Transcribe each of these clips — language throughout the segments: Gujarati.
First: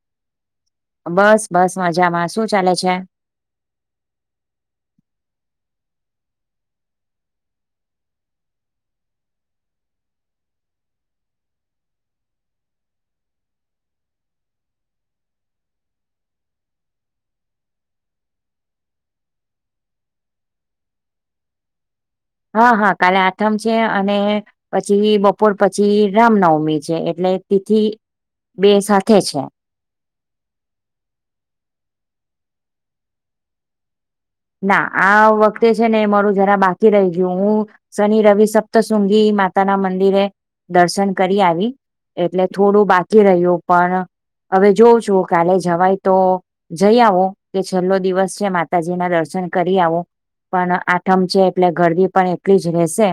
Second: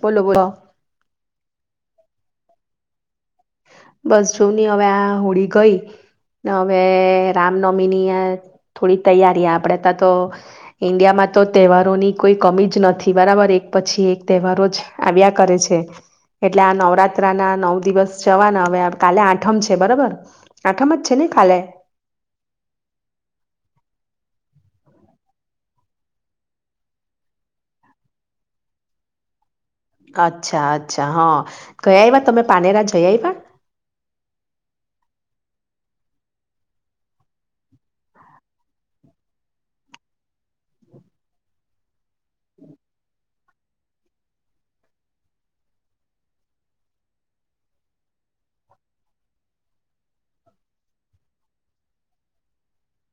બોલો બોલો. બસ બસ મજામાં શું ચાલે છે. બસ જોવ ની હવે આ હોળી ગઈ, ને હવે રામનવમીની આ થોડી તૈયારી આપડે ત્યાં તો ઈન્ડિયામાં તો તહેવારોની કોઈ કમી જ નથી બરાબર, એક પછી એક તહેવારો જ આવ્યા કરે છે, એટલે આ નવરાત્રા ના નવ દિવસ... જવાના હવે કાલે આઠમ છે બરોબર, આઠમ જ છે ને કાલે... હા હા કાલે આઠમ છે, અને પછી બપોર પછી રામનવમી છે, એટલે તિથિ બે સાથે છે. અચ્છા અચ્છા હા ગય આયવા તમે પાનેરા જયા આયવા ના આ વખતે છે ને મારું જરા બાકી રહી ગયું હું શનિ રવિ સપ્તસૃંગી માતા ના મંદિરે દર્શન કરી આવી એટલે થોડું બાકી રહ્યું પણ હવે જોઉં છું કાલે જવાય તો જઈ આવો કે છેલ્લો દિવસ છે માતાજી ના દર્શન કરી આવું પણ આઠમ છે એટલે ગરદી પણ એટલી જ રહેશે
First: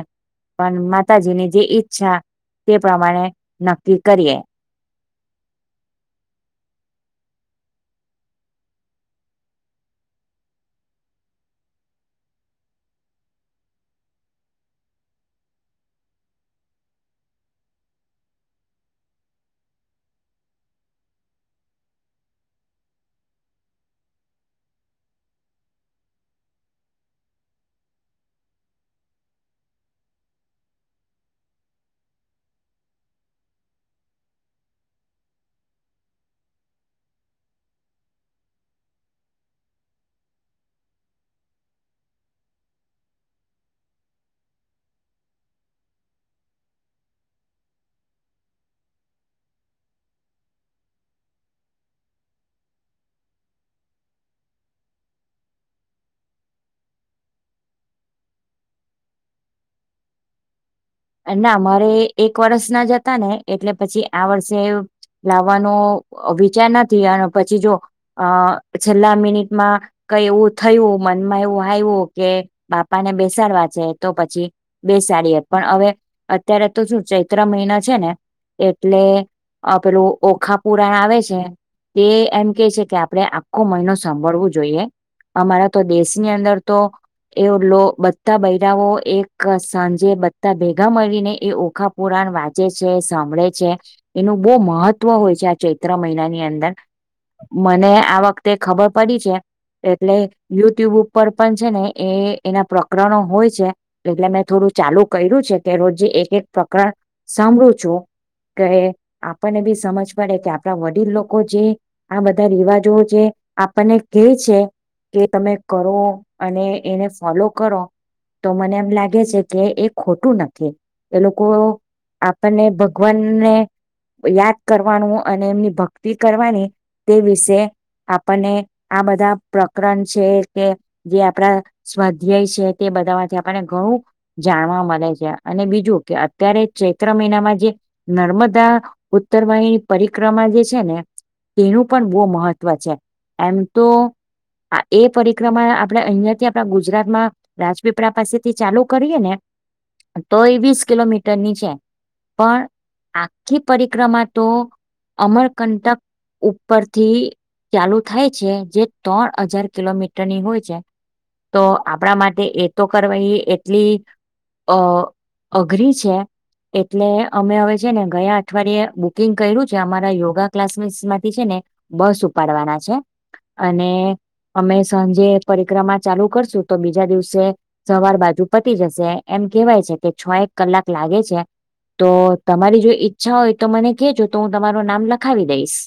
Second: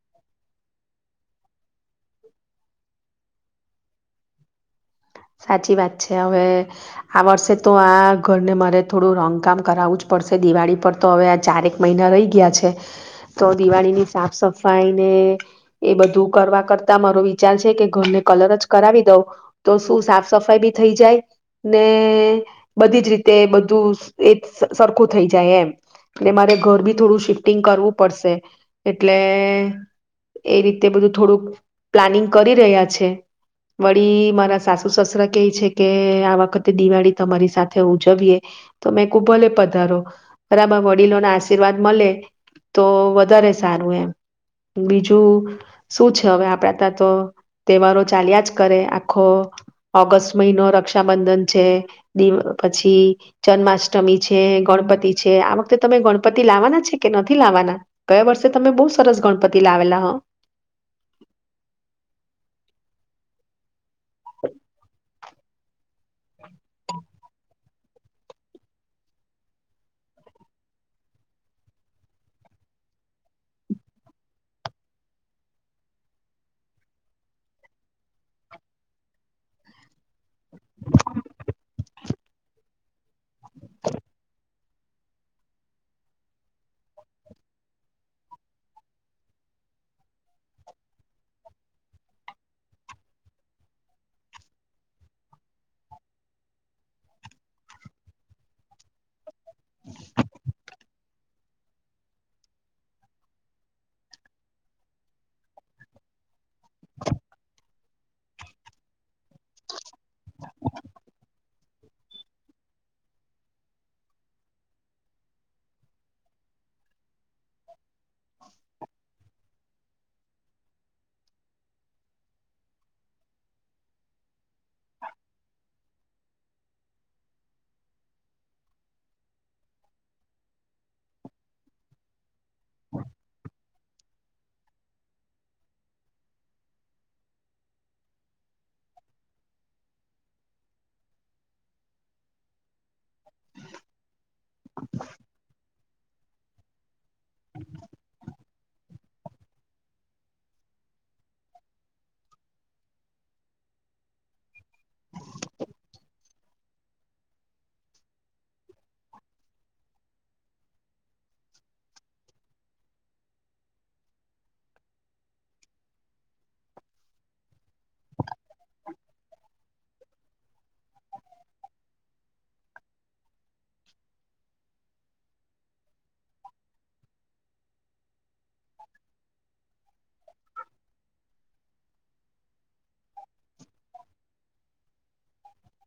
પણ માતાજીની જે ઈચ્છા તે પ્રમાણે નક્કી કરીએ. સાચી વાત છે હવે આ વર્ષે તો આ ઘરને મારે થોડું રંગકામ કરાવવું જ પડશે દિવાળી પર તો હવે આ ચારેક મહિના રહી ગયા છે તો દિવાળીની સાફ સફાઈ ને એ બધું કરવા કરતા મારો વિચાર છે કે ઘરને કલર જ કરાવી દઉ તો શું? સાફ સફાઈ બી થઈ જાય ને બધી જ રીતે બધું એ સરખું થઈ જાય એમ ને મારે ઘર બી થોડું શિફ્ટિંગ કરવું પડશે એટલે એ રીતે બધું થોડુંક પ્લાનિંગ કરી રહ્યા છે વળી મારા સાસ કે છે કે આ વખતે દિવાળી તમારી સાથે ઉજવીએ તો મેં કુ ભલે પધારો બરાબર વડીલોના આશીર્વાદ મળે તો વધારે સારું એમ બીજું શું છે હવે આપડા ત્યાં તો તહેવારો ચાલ્યા જ કરે આખો ઓગસ્ટ મહિનો રક્ષાબંધન છે દ પછી જન્માષ્ટમી છે ગણપતિ છે આ વખતે તમે ગણપતિ લાવવાના છે કે નથી લાવવાના ગયા વર્ષે તમે બહુ સરસ ગણપતિ લાવેલા હો. ના મારે એક વર્ષ ના જતા ને એટલે પછી આ વર્ષે લાવવાનો વિચાર નથી અને પછી જો અ છેલ્લા મિનિટમાં કઈ એવું થયું મનમાં એવું આવ્યું કે બાપા ને બેસાડવા છે તો પછી બેસાડીએ પણ હવે અત્યારે તો શું ચૈત્ર મહિના છે ને એટલે પેલું ઓખા પુરાણ આવે છે તે એમ કે છે કે આપડે મહિનો સાભળવો જોઈ અમારા તો દેશની અંદર તો એ બધા બૈરાઓ એક સાંજે બ બધા મળીને એ ઓખાપુરાણ વાંચે છે સાંભળે છે એનું બહુ મહત્વ હોય છે આ ચૈત્ર મહિનાની અંદર મને આ વખતે ખબર પડી છે. એટલે યુટ્યુબ ઉપર ઉપર પણ છે ને એ એના પ્રકરણો હોય છે એટલે મેં થોડું ચાલુ કર્યું છે. તે રોજે એક એક પ્રકરણ સાંભળ્યું. કે આપણને બી સમજ પડે કે આપણા વડીલ લોકો જે આ બધા રિવાજો જે આપણને કે છે કે તમે કરો અને એને ફોલો કરો તો મને એમ લાગે છે કે એ ખોટું નથી એ લોકો આપણને ભગવાનને યાદ કરવાનું અને એમની ભક્તિ કરવાની તે વિશે આપણને આ બધા પ્રકરણ છે, કે જે આપણા સ્વાધ્યાય છે, તે બધા માંથી આપણને ઘણું જાણવા મળે છે અને બીજું કે અત્યારે ચૈત્ર મહિનામાં જે નર્મદા ઉત્તરવાયની પરિક્રમા જે છે ને તેનું પણ બહુ મહત્વ છે એમ તો, એ પરિક્રમા આપણે અહિયાં થી આપડા ગુજરાત માં રાજપીપળા પાસેથી ચાલુ કરીએ ને તો એ વીસ કિલોમીટરની છે, પણ આખી પરિક્રમા તો અમરકંટક ઉપરથી ચાલુ થાય છે, જે ત્રણ હજાર કિલોમીટરની હોય છે તો આપણા માટે એ તો કરવાઈ એટલી અ અઘરી છે, એટલે અમે હવે છે ને ગયા અઠવાડિયે બુકિંગ કર્યું છે, અમારા યોગા ક્લાસમેસ માંથી છે ને બસ ઉપાડવાના છે અને અમે સાંજે પરિક્રમા ચાલુ કરશું તો બીજા દિવસે સવાર બાજુ પતી જશે એમ કહેવાય છે કે છ એક કલાક લાગે છે તો તમારી જો ઈચ્છા હોય તો મને કેજો તો હું તમારું નામ લખાવી દઈશ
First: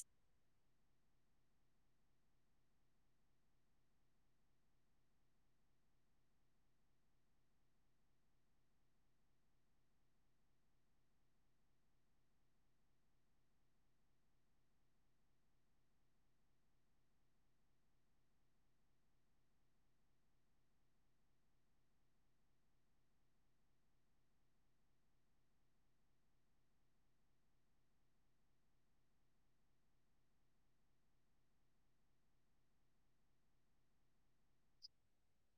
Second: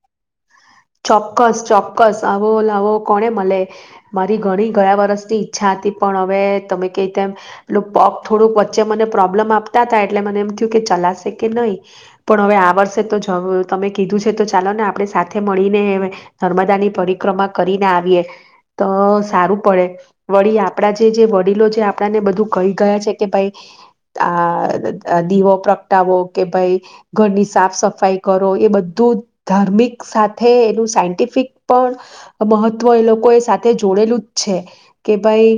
ચોક્કસ ચોક્કસ આવો લો કોને મળે મારી ઘણી ગયા વરષની ઈચ્છા હતી પણ હવે તમે ક તેમ પગ થોડુંક વચ્ચે મને પ્રોબ્લેમ આપતા હતા એટલે મને એમ થયું કે ચલાશે કે નહીં પણ હવે આ વર્ષે તો જ તમે કીધું છે તો ચાલો ને આપણે સાથે મળીને નર્મદાની પરિક્રમા કરીને આવીએ તો સારું પડે વળી આપણા જે વડીલો જે આપણાને બધું કહી ગયા છે કે ભાઈ આ દીવો પ્રગટાવો કે ભાઈ ઘરની સાફ સફાઈ કરો એ બધું ધાર્મિક સાથે એનું સાયન્ટિફિક પણ મહત્વ એ લોકો એ સાથે જોડેલું જ છે, કે ભાઈ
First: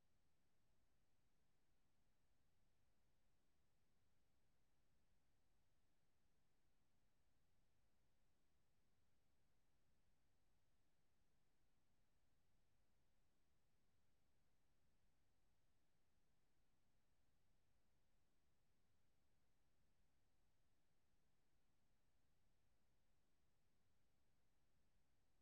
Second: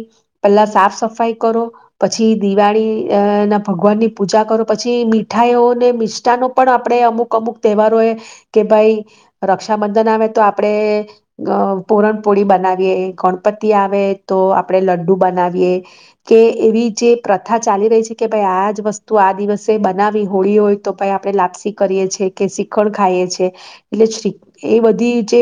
પેલા સાફ સફાઈ કરો પછી દિવાળી અ ના ભગવાનની પૂજા કરો પછી મીઠાઈઓને મિષઠાનો પણ આપણે અમુક અમુક તહેવારો એ કે ભાઈ રક્ષાબંધન આવે તો આપણે પોરણપોળી બનાવીએ, ગણપતિ આવે તો આપણેે લડ્ડુ બનાવીએ કે એવી જે પ્રથા ચાલી રહી છે, કે ભાઈ આ જ વસ્તુ આ દિવસે બનાવી હોળી હોય તો ભ આપણે લાપસી કરીએ છે કે શીખણ ખાઈએ છે એટ એ બધી જે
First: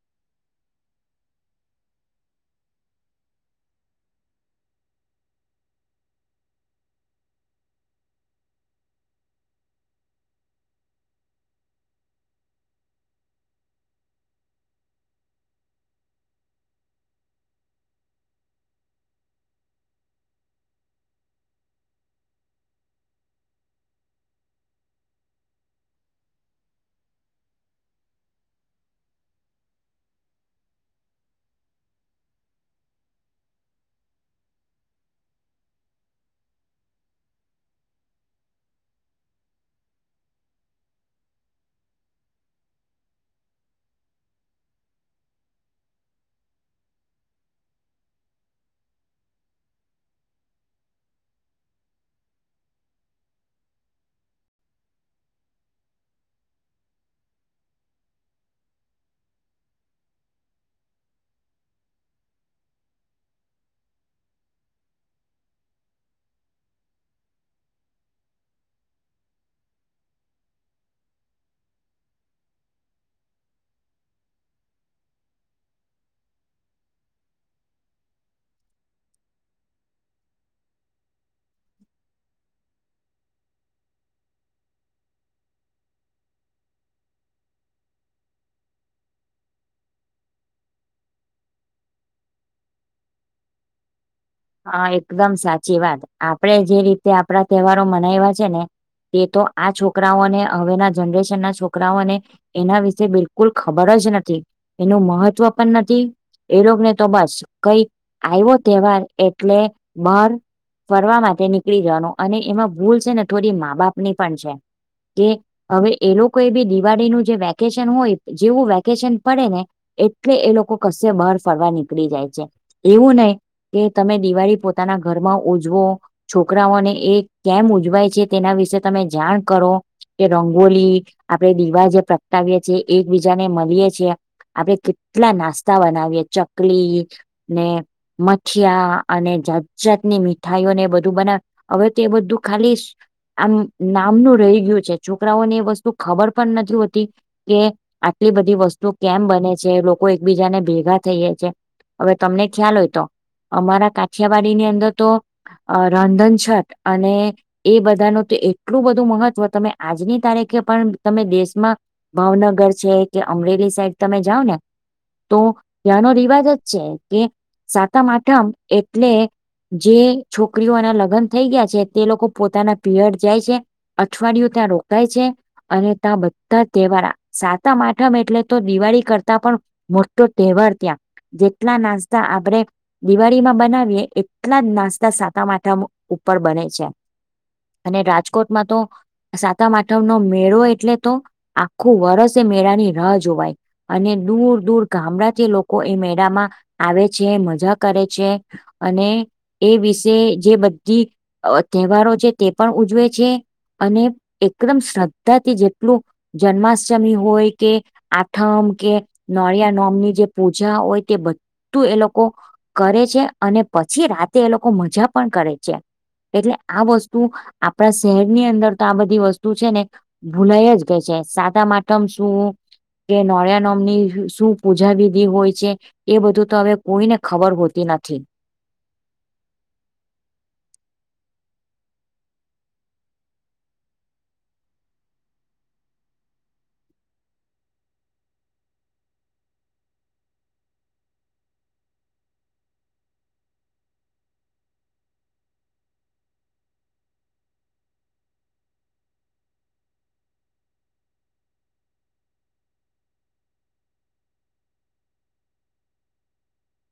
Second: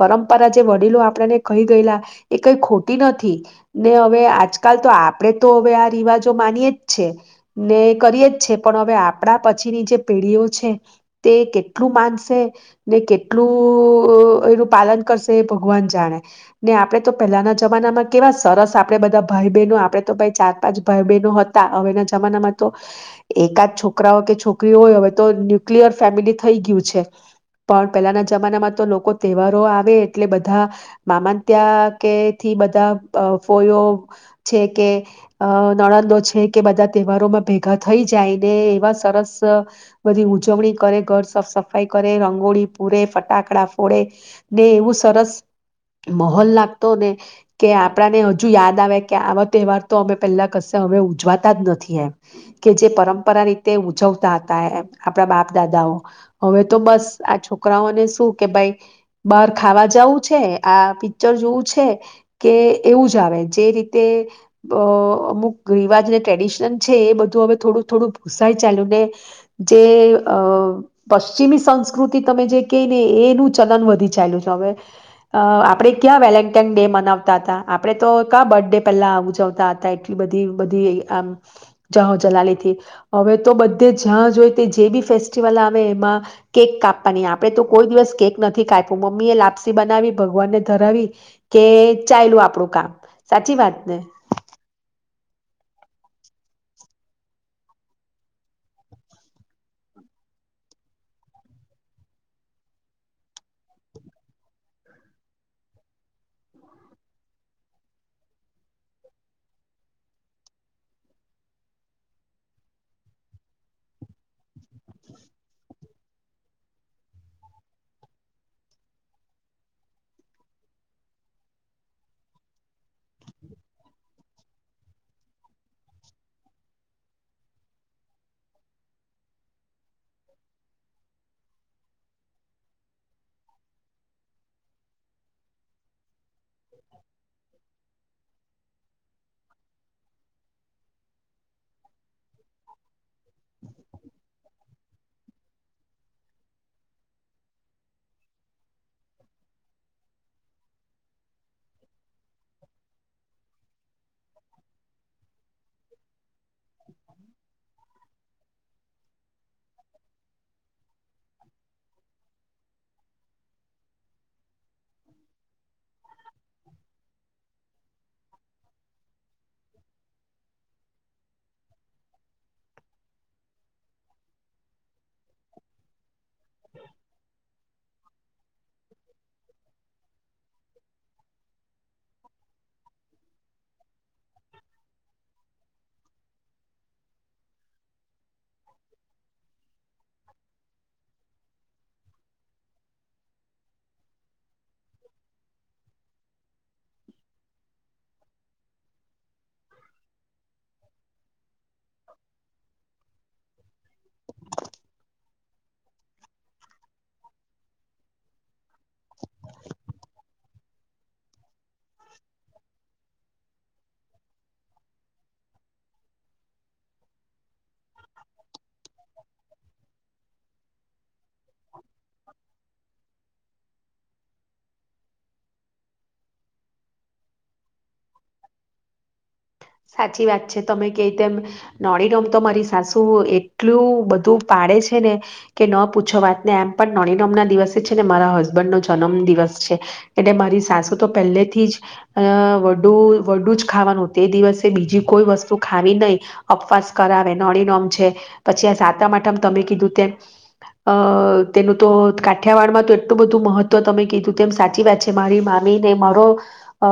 પરંપરા જે વડીલો આપણેને કહી ગયેલા એ કઈ ખોટી નથી ને હવે આજકાલ તો આપણેે તો હવે આ રિવાજો માનીએે જ છે ને કરીએે જ છે પણ હવે આપણા પછીની જે પેઢીઓ છે તે કેટલું માનશે ને કેટલું એનું પાલન કરશે એ ભગવાન જાણે ને આપણે તો પહેલાના જમાનામાં કેવા સરસ આપણેે બધા ભાઈ બહેનો આપણે તો ભાઈ ચાર પાંચ ભાઈ બહેનો હતા હવેના જમાનામાં તો એકાદ છોકરાઓ કે છોકરી હોય હવે તો ન્યુક્લિયર ફેમિલી થઈ ગયું છે પણ પહેલાના જમાનામાં તો લોકો તહેવારો આવે એટલે બધા મામ ત્યા કે થી બધા ફોયો છે કે અ નણંદો છે કે બધા તહેવારોમાં ભેગા થઈ જાય ને એવા સરસ બધી ઉજવણી કરે ઘર સાફ સફાઈ કરે રંગોળી ફોડે, ફટાકડા ફોડે ને એવું સરસ માહોલ લાગતો ને કે આપડાને હજુ યાદ આવે કે આવા તહેવાર તો અમે પેલા કશે હવે ઉજવાતા જ નથી એમ કે જે પરંપરા રીતે ઉજવતા હતા એમ આપણા બાપ દાદાઓ હવે તો બસ આ છોક છોકરાઓને શું કે ભાઈ બહાર ખાવા જવું છે, આ પિક્ચર જોવું છે, કે એવું જ આવે જે રીતે તો અમુક રિવાજને ટ્રેડિશન છે, એ બધું હવે થોડું થોડું ભૂસાય ચાલ્યું ને જે અ પશ્ચિમી સંસ્કૃતિ તમે જે ક ને એનું ચલન વધી ચાલ્યું છે, હવે આપણે ક્યાં વેલેન્ટાઈન ડે મનાવતા હતા, આપડે તો ક્યા બર્થ ડે પહેલા ઉજવતા હતા એટલી બધી બધી આમ જાહો જલાલીથી હવે તો બધે જયા જોઈ તે જે બી ફેસ્ટિવલ આવે એમાં કેક કાપ ની આપડે તો કોઈ દિવસ કેક નથી કાઇપુ, મમ્મી એ લાપસી બનાવી ભગવાનને ધરાવી કે ચાઉલુ આપણું કામ સાચી વાત ને હા એકદમ સાચી વાત આપડે જે આપણા તહેવારો મનાવ્યા છે ને તે તો આ છોકરાઓને હવેના જનરેશન ના છોકરાઓને એના વિશે બિલકુલ ખબર જ નથી એનું મહત્વ પણ નથી એ લોકોનેતો બસ કઈક આવો તહેવાર એટલે બહાર ફરવા માટે નીકળી જવાનું, અને એમાં ભૂલ છે ને થોડી મા બાપની પણ છે, કે હવે એ લોકો એ બી દિવાળીનું જે વેકેશન હોય જેવું વેકેશન પડે ને એટલે એ લોકો કશે બહાર ફરવા નીકળી જાય છે એવું નહી કે તમે દિવાળી પોતાના ઘરમાં ઉજવો, છોકરાઓને એ કેમ ઉજવાય છે તેના વિશે તમે જાણ કરો, કે રંગોલી આપણેે દિવા જે પ્રગટાવીએ છીએ એકબીજાને મળીએ છી, આપણે કેટલા નાસ્તા બનાવીએ ચકલી, ને મઠિયા અને જાત જાતની મીઠાઈઓને બધું બને હવે તો એ બધું ખાલી આમ નામનું રહી છોકરાઓને એ વસ્તુ ખબર પણ નથી હોતી કે આટલી બધી વસ્તુ કેમ બને છે, લોકો એકબીજાને ભેગા થઈએ છીએ હવે તમને ખ્યાલ હોય તો અમારા કા કઠિયાવાડીની અંદર તો રાંધનછટ અને એ બધાનો એટલું બધું મહત્વ, તમે આજની તારીખે પણ તમે દેશમાં ભાવનગર છે, કે અમરેલી સાઈડ તમે જાઓ ને તો ત્યાંનો રિવાજ જ છે કે સાતમ, આઠમ એટલે જે છોકરીઓ એના લગ્ન થઈ ગયા છે, તે લોકો પોતાના પિયર જાય છે, અઠવાડિયું ત્યાં રોકાય છે અને બધા તહેવારા સાત સાતમ આઠમ એટલે તો દિવાળી કરતા પણ મોટો તહેવાર ત્યાં જેટલા નાસ્તા આપણેે દિવાળીમાં બનાવીએ એટલા જ નાસ્તા સાતમ આઠમ ઉપર બને છે અને રાજકો રાજકોટમાં તો સાતામ આઠવનો મેળો એટલે તો આખું વરષ એ મેળાની રાહ જોવાય, અને દૂર દૂર ગામડાથી લોકો એ મેળામાં આવે છે, મજાક કરે છે, અને એ વિશે જે બધી તહેવારો છે તે પણ ઉજવે છે અને એકદમ શ્રદ્ધાથી જેટલું જન્માષ્ટમી હોય કે આઠમ કે નોળિયા નોમની જે પૂજા હોય તે બધું એ લોકો કરે છે, અને પછી રાતે એ લોકો મજા પણ કરે છે, એટલે આ વસ્તુ આપણા શહેરની અંદર તો આ બધી વસ્તુ છે ને ભૂલાઈ જ ગઈ છે, સાતમ આઠમ હોય છે શું, કે નોરિયાનોમની શું પૂજા વિધિ હોય છે, એ બધું તો હવે કોઈને ખબર હોતી પિનાથી સાચી વાત છે, તમે કે તેમ નોળીનોમ તો મારી સાસુ એટલું બધું પાડે છે ને કે ન પૂછો વાત ને એમ પણ નોળીનોમ ના દિવસે છે ને મારા હસબન્ડ નો જન્મ દિવસ છે એટલે મારી સાસુ તો પહેલેથી જ વડું વડું જ ખાવાનું તે દિવસે બીજી કોઈ વસ્તુ ખાવી નહી, અપવાસ કરાવે, નોણીનોમ છે પછી આ સાતમ આઠમ તમે કીધું તેમ અ તેનું તો કાઠિયાવાડમાં તો એટલું બધું મહત્વ તમે કીધું તેમ સાચી વાત છે, મારી મામીને મારો અ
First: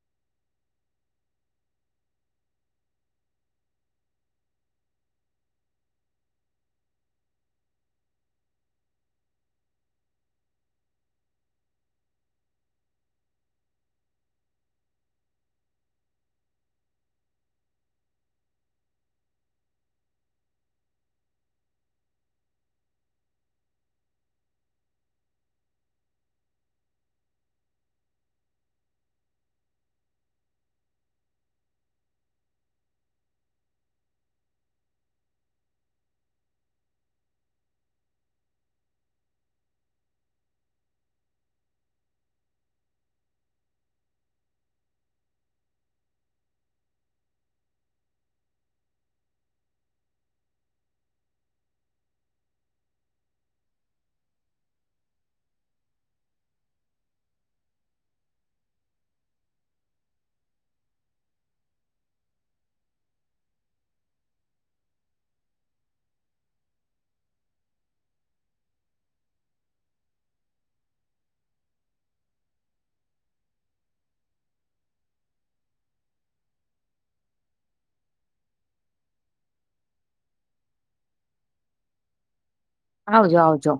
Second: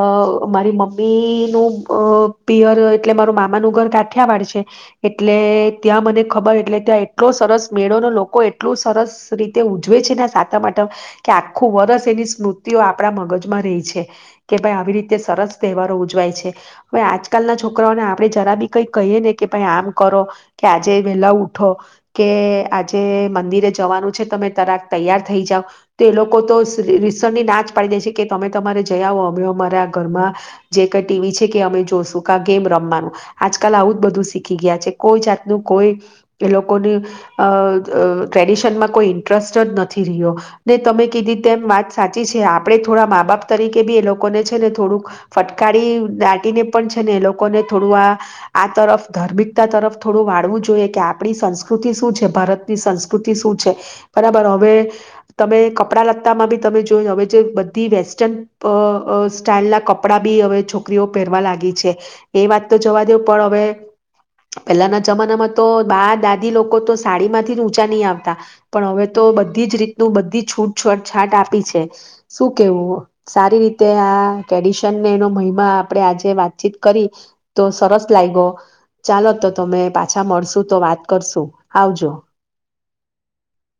મારી મમ્મીનું અ પિયર એટલે મારું મામાનું ઘર કાઠિયાવાડ છે એટલે ત્યાં મને ખબર એટલે ત્યાં એટલો સરસ મેળો ન લોકો એટલું સરસ રીતે ઉજવે છે ના સાતમ આઠમ માટે કે આખું વરસ એની સ્મૃતિઓ આપડા મગજમાં રહી છે કે ભાઈ આવી રીતે સરસ તહેવારો ઉજવાય છે હ આજકાલ ના છોકરાઓને આપડણે જરા બી કઈ કહીએ ને કે ભાઈ આમ કરો કે આજે વેલા ઉઠો, કે આજે મંદિરે જવાનું છે, તમે તરાક તૈયાર થઈ જાવ, તો એ લોકો તો રિસલી નાચ પાડી દે છે કે તમે તમારે જયા આવ અમે અમારા ઘરમાં જે કઈ ટીવી છે કે અમે જોશું ક ગેમ રમવાનું આજકાલ આવું જ બધું શીખી ગયા છે, કોઈ જાતનું કોઈ એ લોકોને અ ટ્રેડિશનમાં કોઈ ઇન્ટરેસ્ટ જ નથી રહ્યો ને તમે કીધીતે વાત સાચી છે. આપણે થોડા મા બાપ તરીકે બી એ લોકોને છે ને થોડુંક ફટકારી પણ છે ને એ લોકોને થોડું આ આ તરફ ધાર્મિકતા તરફ થોડું વાળવું જોઈએ કે આપણી સંસ્કૃતિ શું છે? ભારતની સંસ્કૃતિ શું છે? બરાબર હવે તમે કપડા લત્તામાં બી તમે જોય હવે જે બધી વેસ્ટર્ન સ્ટાઈલ ના કપડા બી હવે છોકરીઓ પરવા લાગી છે. એ વાત તો જવા દવ પણ હવે પહેલાના જમાનામાં તો બા દાદી લોકો તો સાડી માંથી જ ઊંચા નહી આવતા પણ હવે તો બધી જ રીતનું બધી છૂટછોટ છાટ આપી છે. શું કેવું સારી રીતે આ ટ્રેડિશનને એનો મહિમા આપણે આજે વાતચીત કરી તો સરસ લાગ્યો ચાલો તો તમે પાછા મળશુ તો વાત કરશુ. આવજો. આવજો આવજો.